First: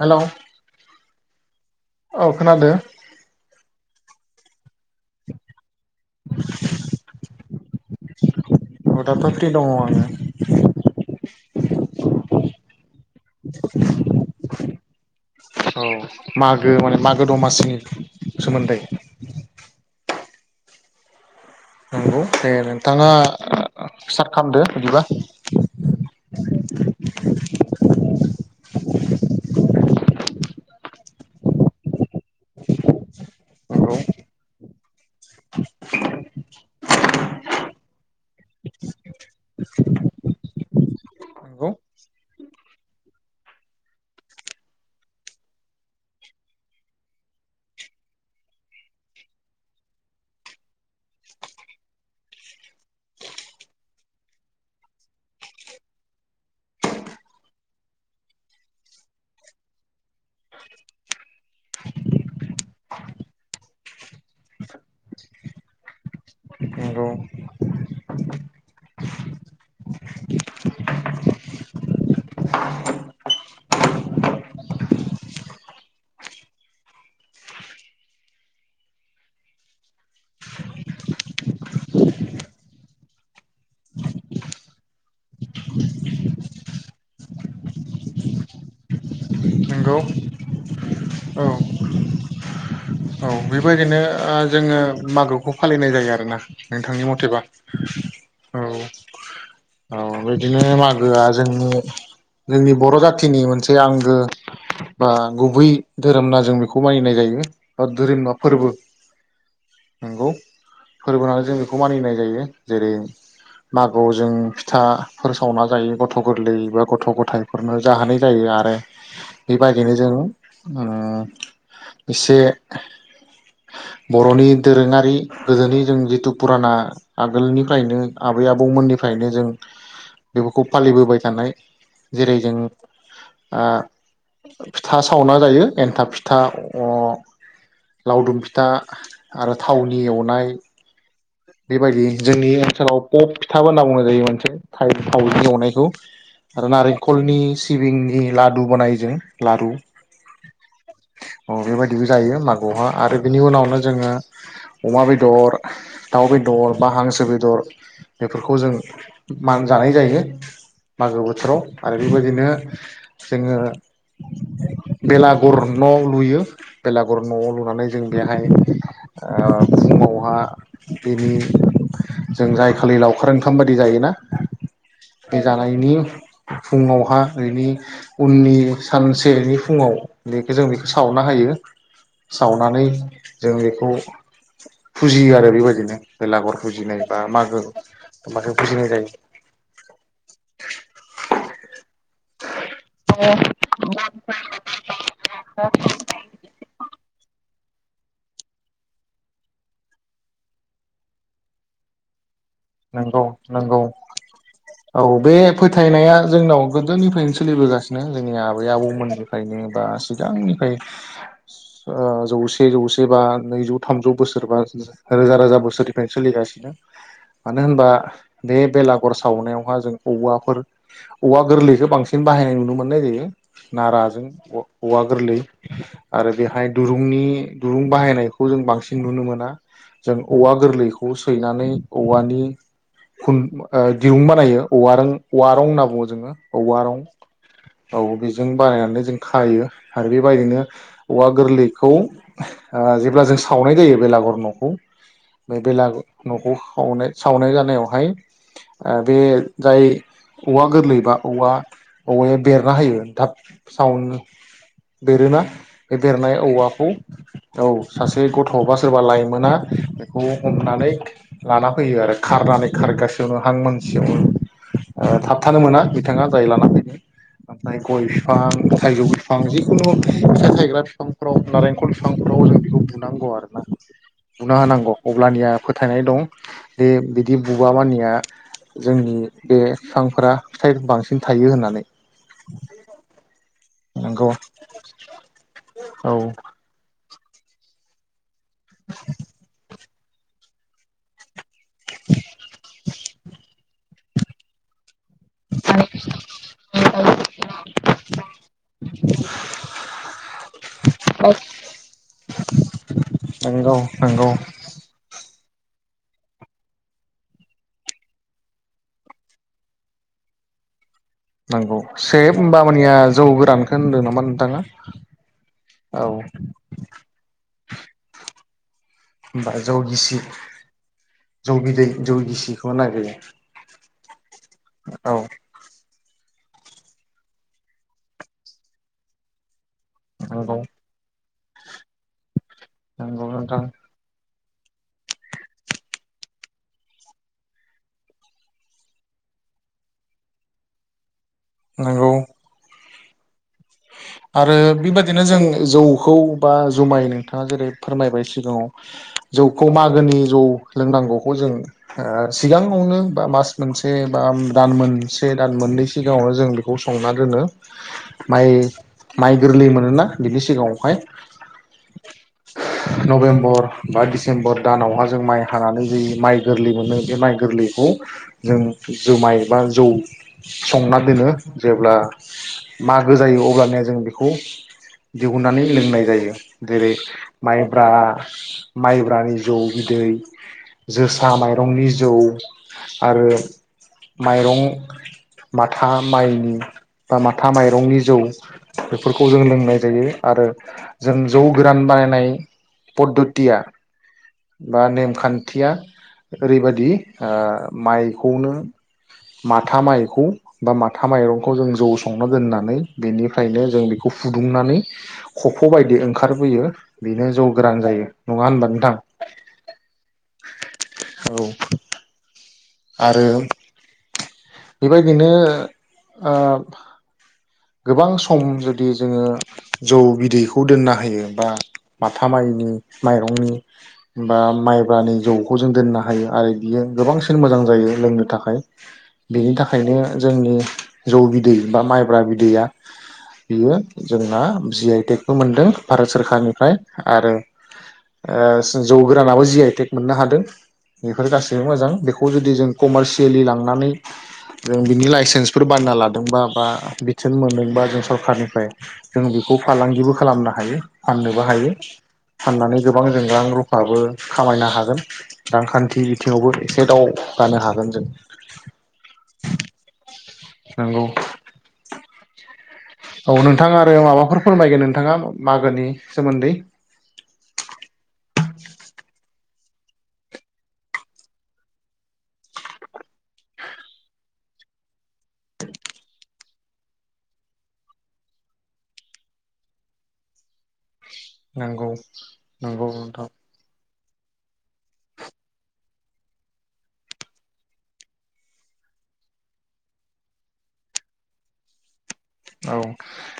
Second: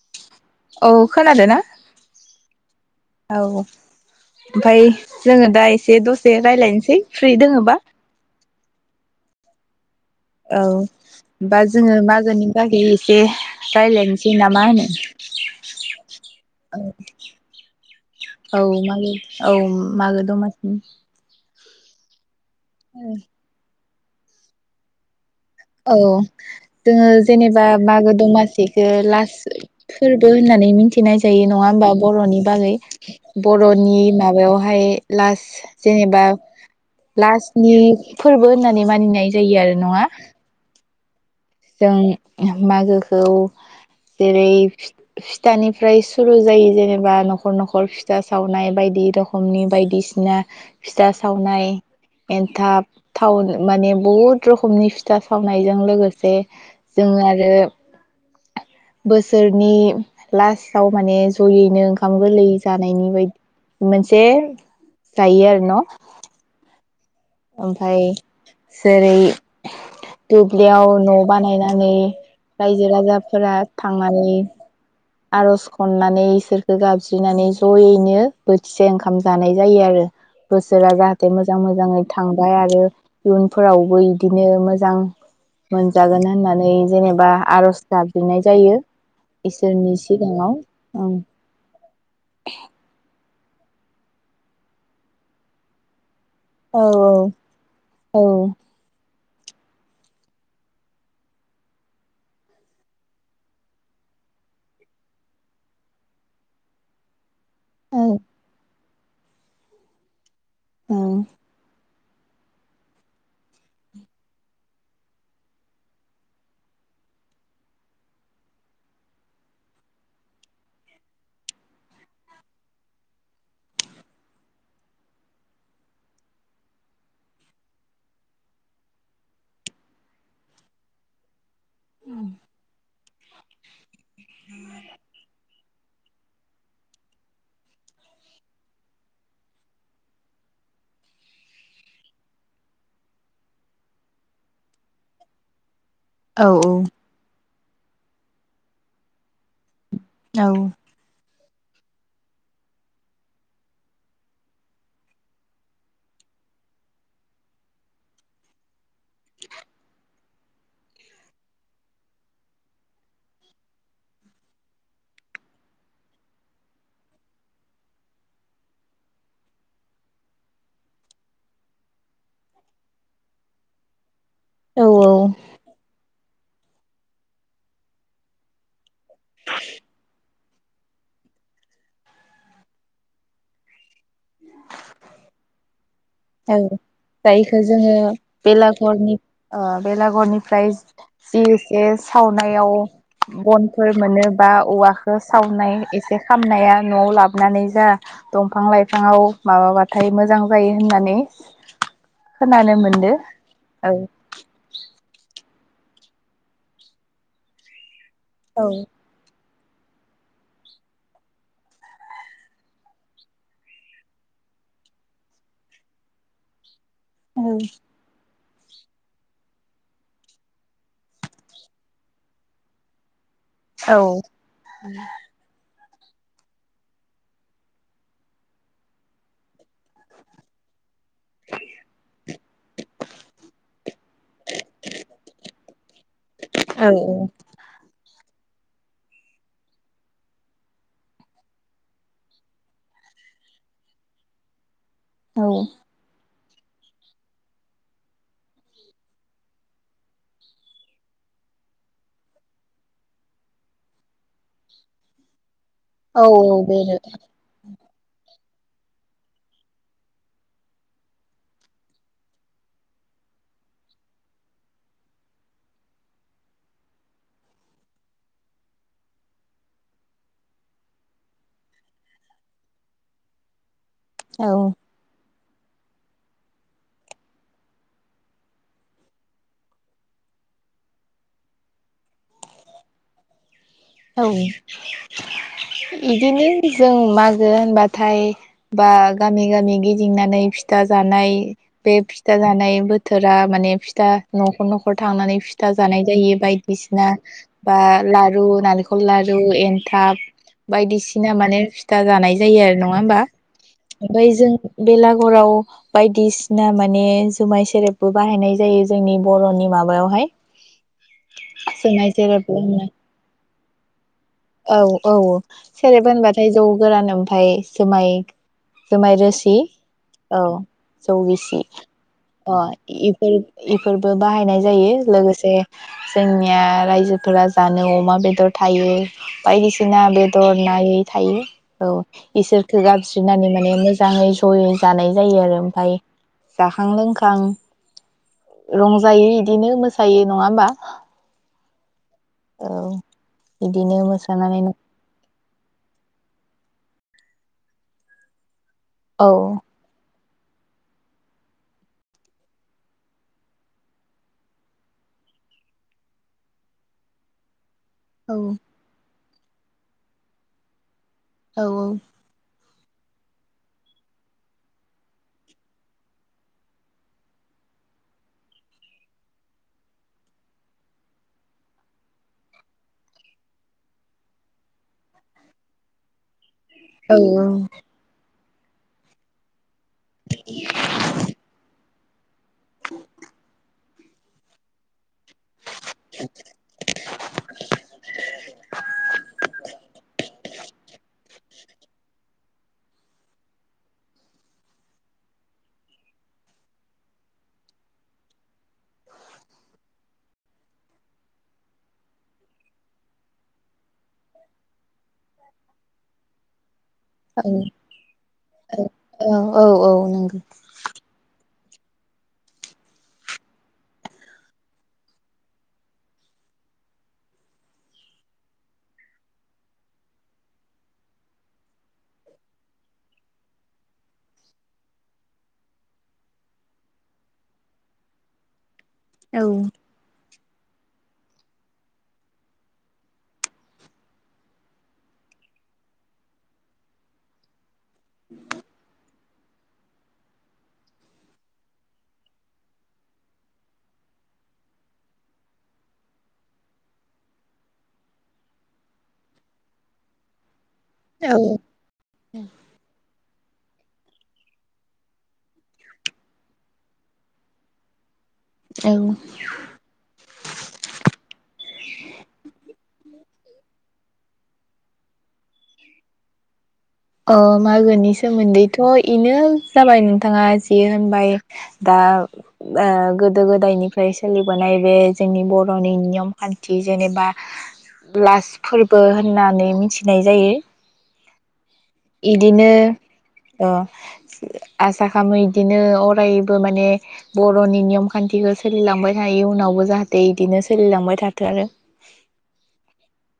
Hello औ खोनादों ना औ खोनादों औ ओमफाय जोङो दा एसे दसे रायज्लायनोसै फ्रि दङ बा अ दाथ' फ्रि दङ' आङो। औ। बा जोङो मागोनि बागै एसे रायलायनोसै नामा होनो? औ मागो माने मागो दमासिनि औ सोमोन्दै। मागो औ मागो दमासिनि। नंगौ। दे नोंथाङा आ ओ स्टार्ट खालामदो बिदिबा। औ जोङो जेनेबा मागो दमासिखो लास फोरबो होननानै मिथिनाय जायो। नङा होमबा बर'नि बागै। नंगौ बर'नि माबायावहाय लास जेनेबा लासनि फोरबो होननानै मानिनाय जायो आरो नङा। नंगौ जों मागोखौ जेरै फिथ-फिथानिफ्राय सुरु जायो जेनेबा न'खर न'खर फिथा सावनाय बायदि रखमनि बायदिसिना फिथा सावनाय एन्थाब थावन माने बहुद रोखमनि फिथा सावनायजों लोगोसे जों आरो बोसोरनि लास्टाव माने जयैनो ओंखाम गोरलै जानायनि बायदि मोनसे जायो आरो न'? नंगौ ओमफाय जेरै दुब्लियाव न' बानायनानै रायजो राजाफोरा थांनानै आर'ज खननानै इसोरखौ गाबज्रिनानै जयैनो बोथिसे ओंखाम जानाय जायो आरो बोसोरा जाहाथे मोजां मोजाङै थांबाय आरो इयुनफोरावबो इदिनो मोजां मोनजागोन होननानै जेनेबा आर'ज गाबज्रिनाय जायो। जोंनि नंगौ सिगाङाव औ। औ बेबायदिनो ओ जोङो मागोखौ फालिनाय जायो आरोना? औ नोंथांनि मथेबा औ। औ बेदिनो मागोआ जोंनि जोंनि बर' जाथिनि मोनसे आंगो बा गुबै धोरोमना जों बेखौ मानिनाय जायो। औ ओरैनोबा फोरबो नंगौ। औ फोरबो होननानै जों बेखौ मानिनाय जायो जेरै मागोआव जों फिथाफोर सावना जायो गथ' गोरलै बा गथ' गथायफोरनो जाहोनाय जायो आरो बेबायदिनो जों एसे बर'नि दोरोङारि गोदोनै जों जिथु फुराना आगोलनिफ्रायनो आबै आबौमोननिफ्रायनो जों बेफोरखौ फालिबोबाय थानाय जेरै जों आ फिथा सावना जायो। एन्थाब फिथा अ लावदुम फिथा आरो थावनि एवनाय बेबायदि जोंनि ओनसोलाव पप फिथाब होनना बुंनाय जायो मोनसे थावजों एवनायखौ। औ आरो नारेंखलनि सिबिंनि लादु बनाय जों लारु। औ। अ बेबायदि जायो मागोआवहा आरो बिनि उनावनो जोङो अमा बेदर, दाउ बेदर बा हांसो बेदर बेफोरखौ जों मान जानाय जायो मागो बोथोराव आरो बेबायदिनो जोङो बेलागुर न' लुयो। बेलागर न'आव लुनानै जों बेहाय फुङावहा बेनि जों जाय खालि लावखार ओंखाम बायदि जायोना औ औ बे जानायनि फुङावहा नि उननि सानसेनि फुङाव बेखौ जों बेखौ सावना होयो सावनानै जों बेखौ फुजियो आरो बेबायदिनो बेलागर औ फुजिनाय बा मागो जायखौ जोङो मागो फुजिनाय जायो बेलाघरनि ओ बेलाघरनिफ्राय जि एसे सावनायाव बनफोर मोनो बा औवाखौ सावनाय एसे खामनाया न'आव लाबोनानै जा दंफां लाइफांङाव माबाबाथाय मोजां जायो होननानै खोनानो मोनदो नंगौ नंगौ औ औ बे फोथायनाया जोंनाव गोदोनिफ्रायनो सोलिबोगासिनो जोंनि औ आबै आबौमोननिफ्रायनो बा सिगांनिफ्राय ओ जौसे जौसे बा नैजौ थामजौ बोसोर बा रोजा रोजा बोसोरनिफ्रायनो सोलिगासिनो। औ मानो होनबा बे बेलागर सावनायावहा जों औवाफोर औवा गोरलैखौ बांसिन बाहायनाय नुनो मोननाय जायो। नाराजों औवा औवा गोरलै आरो बेहाय दुरुंनि दुरुं बाहायनायखौ जों बांसिन नुनो मोना जों औवा गोरलैखौ खौ सैनानै औवानि दिरुं बानायो औव र औव रं होनना बुङो जोङो औवा औ रं औ बेदि जों बानायनानै जों खायो आरो बेबायदिनो औवा गोरलैखौ जेब्ला जों सावनाय जायो बेलागर न' खौ औ बे लाग न' खौ- - सावनाय सावनाय जानायावहाय ओ बे जाय औवा गोरलैबा औवा औवाया बेरना होयो थाब सावनो बेरोना बे औ बेरनाय औवाखौ बेनो औ सासे गथ' बा सोरबा लाइमोना बेखौ हमनानै लाना फैयो आरो खारनानै खारगासेयावनो हां मानसियावनो थाबथानो मोना बिथाङा जाय लाना फैयो ओमफ्राय गय बिफां थाइजौ बिफां जिखुनु फिसा थायग्रा बिफांफोराव नारेंखल बिफांफोराव जों बेखौ बुनांगौ आरो ना औ बुना बेनो होनांगौ अब्लानिया फोथायनाय दं बे बिदि बुबा मानिया जोंनि बे फिफांफोरा फिथायफोरखौ बांसिन थायो होननानै औ नंगौ औ बिदिनो जों म -ज होनबाथाय बा गामि गामि गि- दिंनानै फिथा जानाय बे फिथा जानाय बोथोरा माने फिथा न' खर न' खर थांनानै फिथा जानाय जायो बायदिसिना बा लारु नालेंखर लारु एनथाब बायदि सिना माने फिथा जानाय जायो नंङा होनबा नंगौ नंगौ ओमफ्राय जों बेलागुर हराव बायदिसिना माने जुमाय सेरेबबो बाहायनाय जायो जोंनि बर'नि माबायावहाय नंगौ जुमाय सेब सेरेब हबा होनो मानिया जौ गोरान होनदों नामा नो औ औ सेरेब होनबाथाय जौ गोरान ओमफाय जुमाय जुमाय होमबा रोसि जौ गिसि औ जौ गिसि बिदै जौ ओ गिसिखौ नागिरो इफोर इफोरबो बाहायनाय जायो औ लोगोसे जोंनिया रायजोफोरा जानो अमा बेदर थायो। बायदि सि ना बेदर नंगौ नायै थायो औ इसोरखौ नंगौ गाबज्रिनानै नोंथां माने मोजाङै जयै जानाय जायो आरो ओमफफ्राय जाखां लोंखां रंजायो बिदिनो मोसायो नङा होमबा? नोंगौ। औ इदिनो आरो मोसानानै बेबादिनो जों जौखौ बा जुमाय नोंथाङा जेरै फोरमायबाय सिगाङाव। औ जौखौ मागोनि जौ लोंनांगौखौ जों सिगाङावनो बा मास मोनसे बा दान मोनसे दान मोननै सिगाङावनो जों बेखौ संना दोनो। औ माइ माइ गोरलै मोनोना बिनि सिगाङावहाय। औ नभेम्बर बा डिसेम्बर दानावहा जों माइ हानानै जि माइ गोरलै मोनो बे माइ गोरलैखौ जों जुमाय बा जौ संना दोनो जेब्ला मागो जायो अबलानिया जों बेखौ दिहुननानै लोंनाय जायो। जेरै औ माइब्रा, माइब्रानि जौ, बिदै, जोसा माइरंनि जौ। आरो माइरं माथा माइनि बा माथा माइरंनि जौ। बेफोरखौ जों लोंनाय जायो आरो जों जौ गोरान बानायनाय फुदुथिया बा नेमखान्थिया ओरैबादि ओ माइ खौनो माथा माइखौ बा माथा माइरंखौ जौसंनो दोनना बेनि फ्रायनो जों बेखौ फुदुंनानै खफबादि ओंखारबोयो। बेनो जौ गोरान जायो नङा होनबा नोंथां? औ औ औ औ नंगौ औ आरो बेबायदिनो ओ गोबां सम जुदि जोङो जौ बिदैखौ दोननो हायो। बा माथा माइनि माइरंनि बा माइब्रानि जौखौ जों दोननो हायो आरो बियो गोबांसिन मोजां जायो लोंनो थाखाय। बेनि औ थाखायनो जोंनि जौ बिदै बा माइब्रा बि दैआ बियो जोंना जि आइ टेकबो मोनदों भारत सरखारारनिफ्राय आरो जौ गोरानाबो जि आइटेक मोननो हादों बेफोर गासैबो मोजां। बेखौ जुदि जों कमारसियेलि लांनानै जों बिनि लाइसेन्सफोर बायना लादोंबा बा बिथोन मोनदोंबा जों सरखारनिफ्राय जों बेखौ फालांगिबो खालामनो हायो। औ फाननोबो हायो। फाननानै गोबां जों रां रू फाबो खामायनो हागोन। रांखान्थि बिथिङावबो एसे दावगानो हागोन जों। औ नंगौ औ नोंथाङा माबाफोर फोरमायगोन औ नंगौ ए नंगौ नोंथां अरायबो माने बर'नि नियम खान्थिखौ सोलिलांबाय थायो उनावबो जाहाथे इदिनो सोलिलांबाय थाथों आरो [unintelligible] औ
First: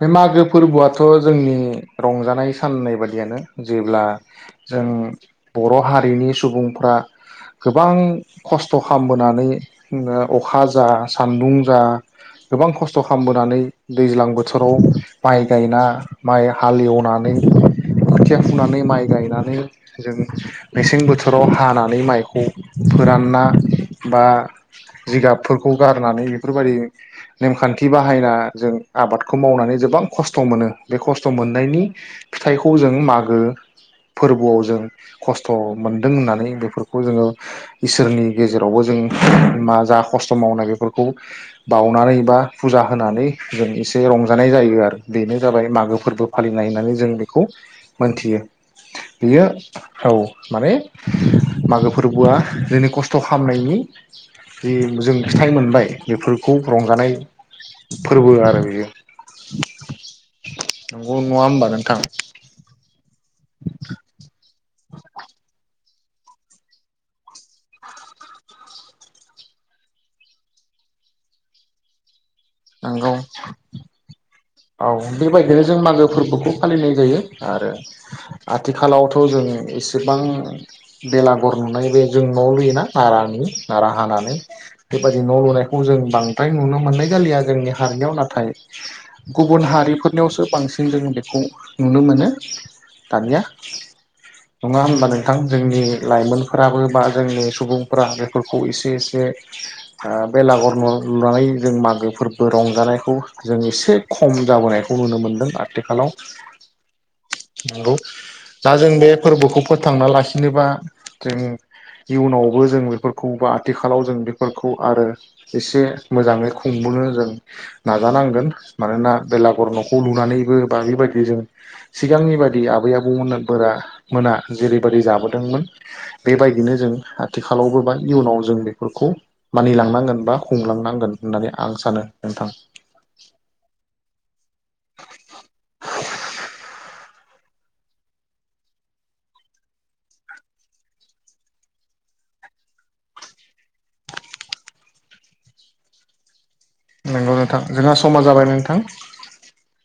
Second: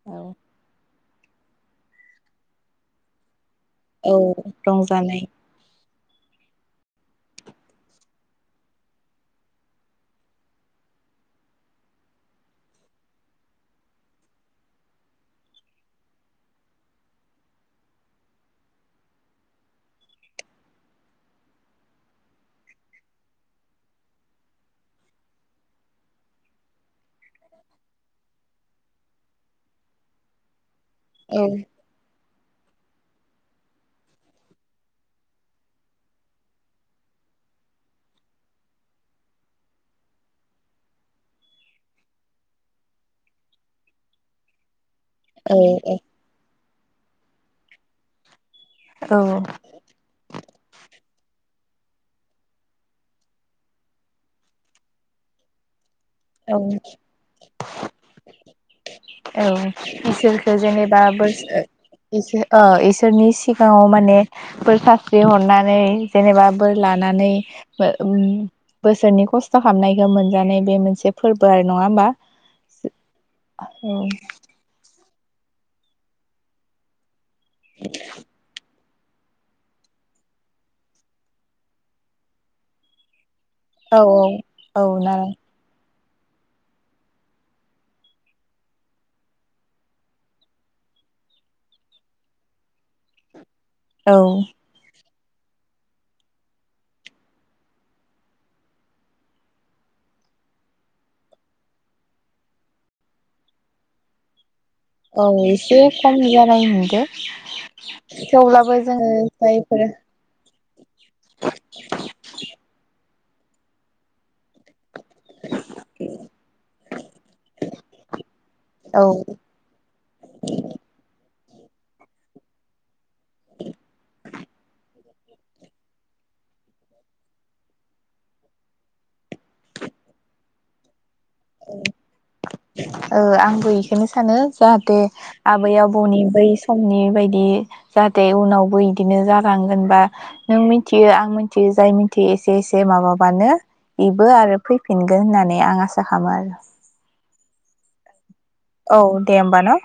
बे मागो फोरबोआ थ' जोंनि जेब्ला औ रंजानाय हारिनि सुबुंफ्रा गोबां दैज्लां बोथोराव माइ जों आबादखौ बे खस्थ' औ म फिथाइखौ जों जों एसे रंजानाय जायो आरो बेनो औ जाबाय मागो फोरबो फालियो [inaudible] नायनानै जों बेखौ मोनथियो औ बियो औ माने [inaudible] मागो फोरबोआ बेफोरखौ औ रंजानाय [unintelligible] आरो बियो औ इसोरखो जेनेबा नंगौ बोर नङा ओ होमबा नोंथां इस ओ इसोरनि सिगांङाव माने बोरर सास्रि हरनानै जेनेबा बोर लानानै ओ उम बोसोरनि खस्थ' खालामनायखौ मोनजानाय बे मोनसे फोर्बो आरो नङा होमबा नंगौ औ औ बेबायदिनो जों मागो फोरबोखौ फालिनाय जायो आरो आथि आथिखालावथ' जों एसेबां बेलागर नुनाय बे जों न'आव लुयोना नारानि नारा औ हानानै औ बेबायदि नालाय न' लुनायखौ जों बांद्राय नुनो मोननाय जालिया जोंनि हारिनियाव नाथाय गुबुन हारिफोरनियावसो बांसिन जों बेखौ नुनो मोनो दानिया औ नङा होनबा नों [unintelligible] जोंनि लाइमोनफोराबो बा जोंनि सुबुंफोरा बेफोरखौ एसे एसे बेलागर न' लुनानै जों मागो फोर्बो रंजानायखौ जों एसे खम जाबाय खौ नुनो औ मोनदों एसे आथिखालाव खम जानाय नुदो नंगौ दा थेवब्लाबो जों बे जोङो फोरबोखौ जायफोर फोथांना लाखिनोबा जों इयुनावबो जों बेफोर खौबा आथिखालाव जों बेफोरखौ आरो एसे मोजांङै खुंबोनो जों नाजानांगोन मानोना औ बेलागर न'खौ लुनानैबो बा बेबायदि जों सिगांनि बायदि आबै-आबौ [unintelligible] बोरा मोना जेरैबादि जाबोदोंमोन बेबायदिनो जों आथिखालावबो बा इयुनाव जों बेफोरखौ मानिलांनांगोन बा हमलांनांगोन औ आंबोै इखो बेखोनो सानो जाहाथे आबै आबौनि बै सम नि बायदि जाहाथे उनावबो बिदिनो जालांगोन बा नों मिथियो आं मिथियो जाय मिथियो एसे एसे माबाबानो बेबो आरो फैफिनगोन होननानै आं आसा खामो आरो औ नोंथां जोंहा समा जाबाय नोंथां औ दे होमबा न'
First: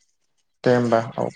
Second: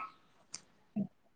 दे होमबा औ।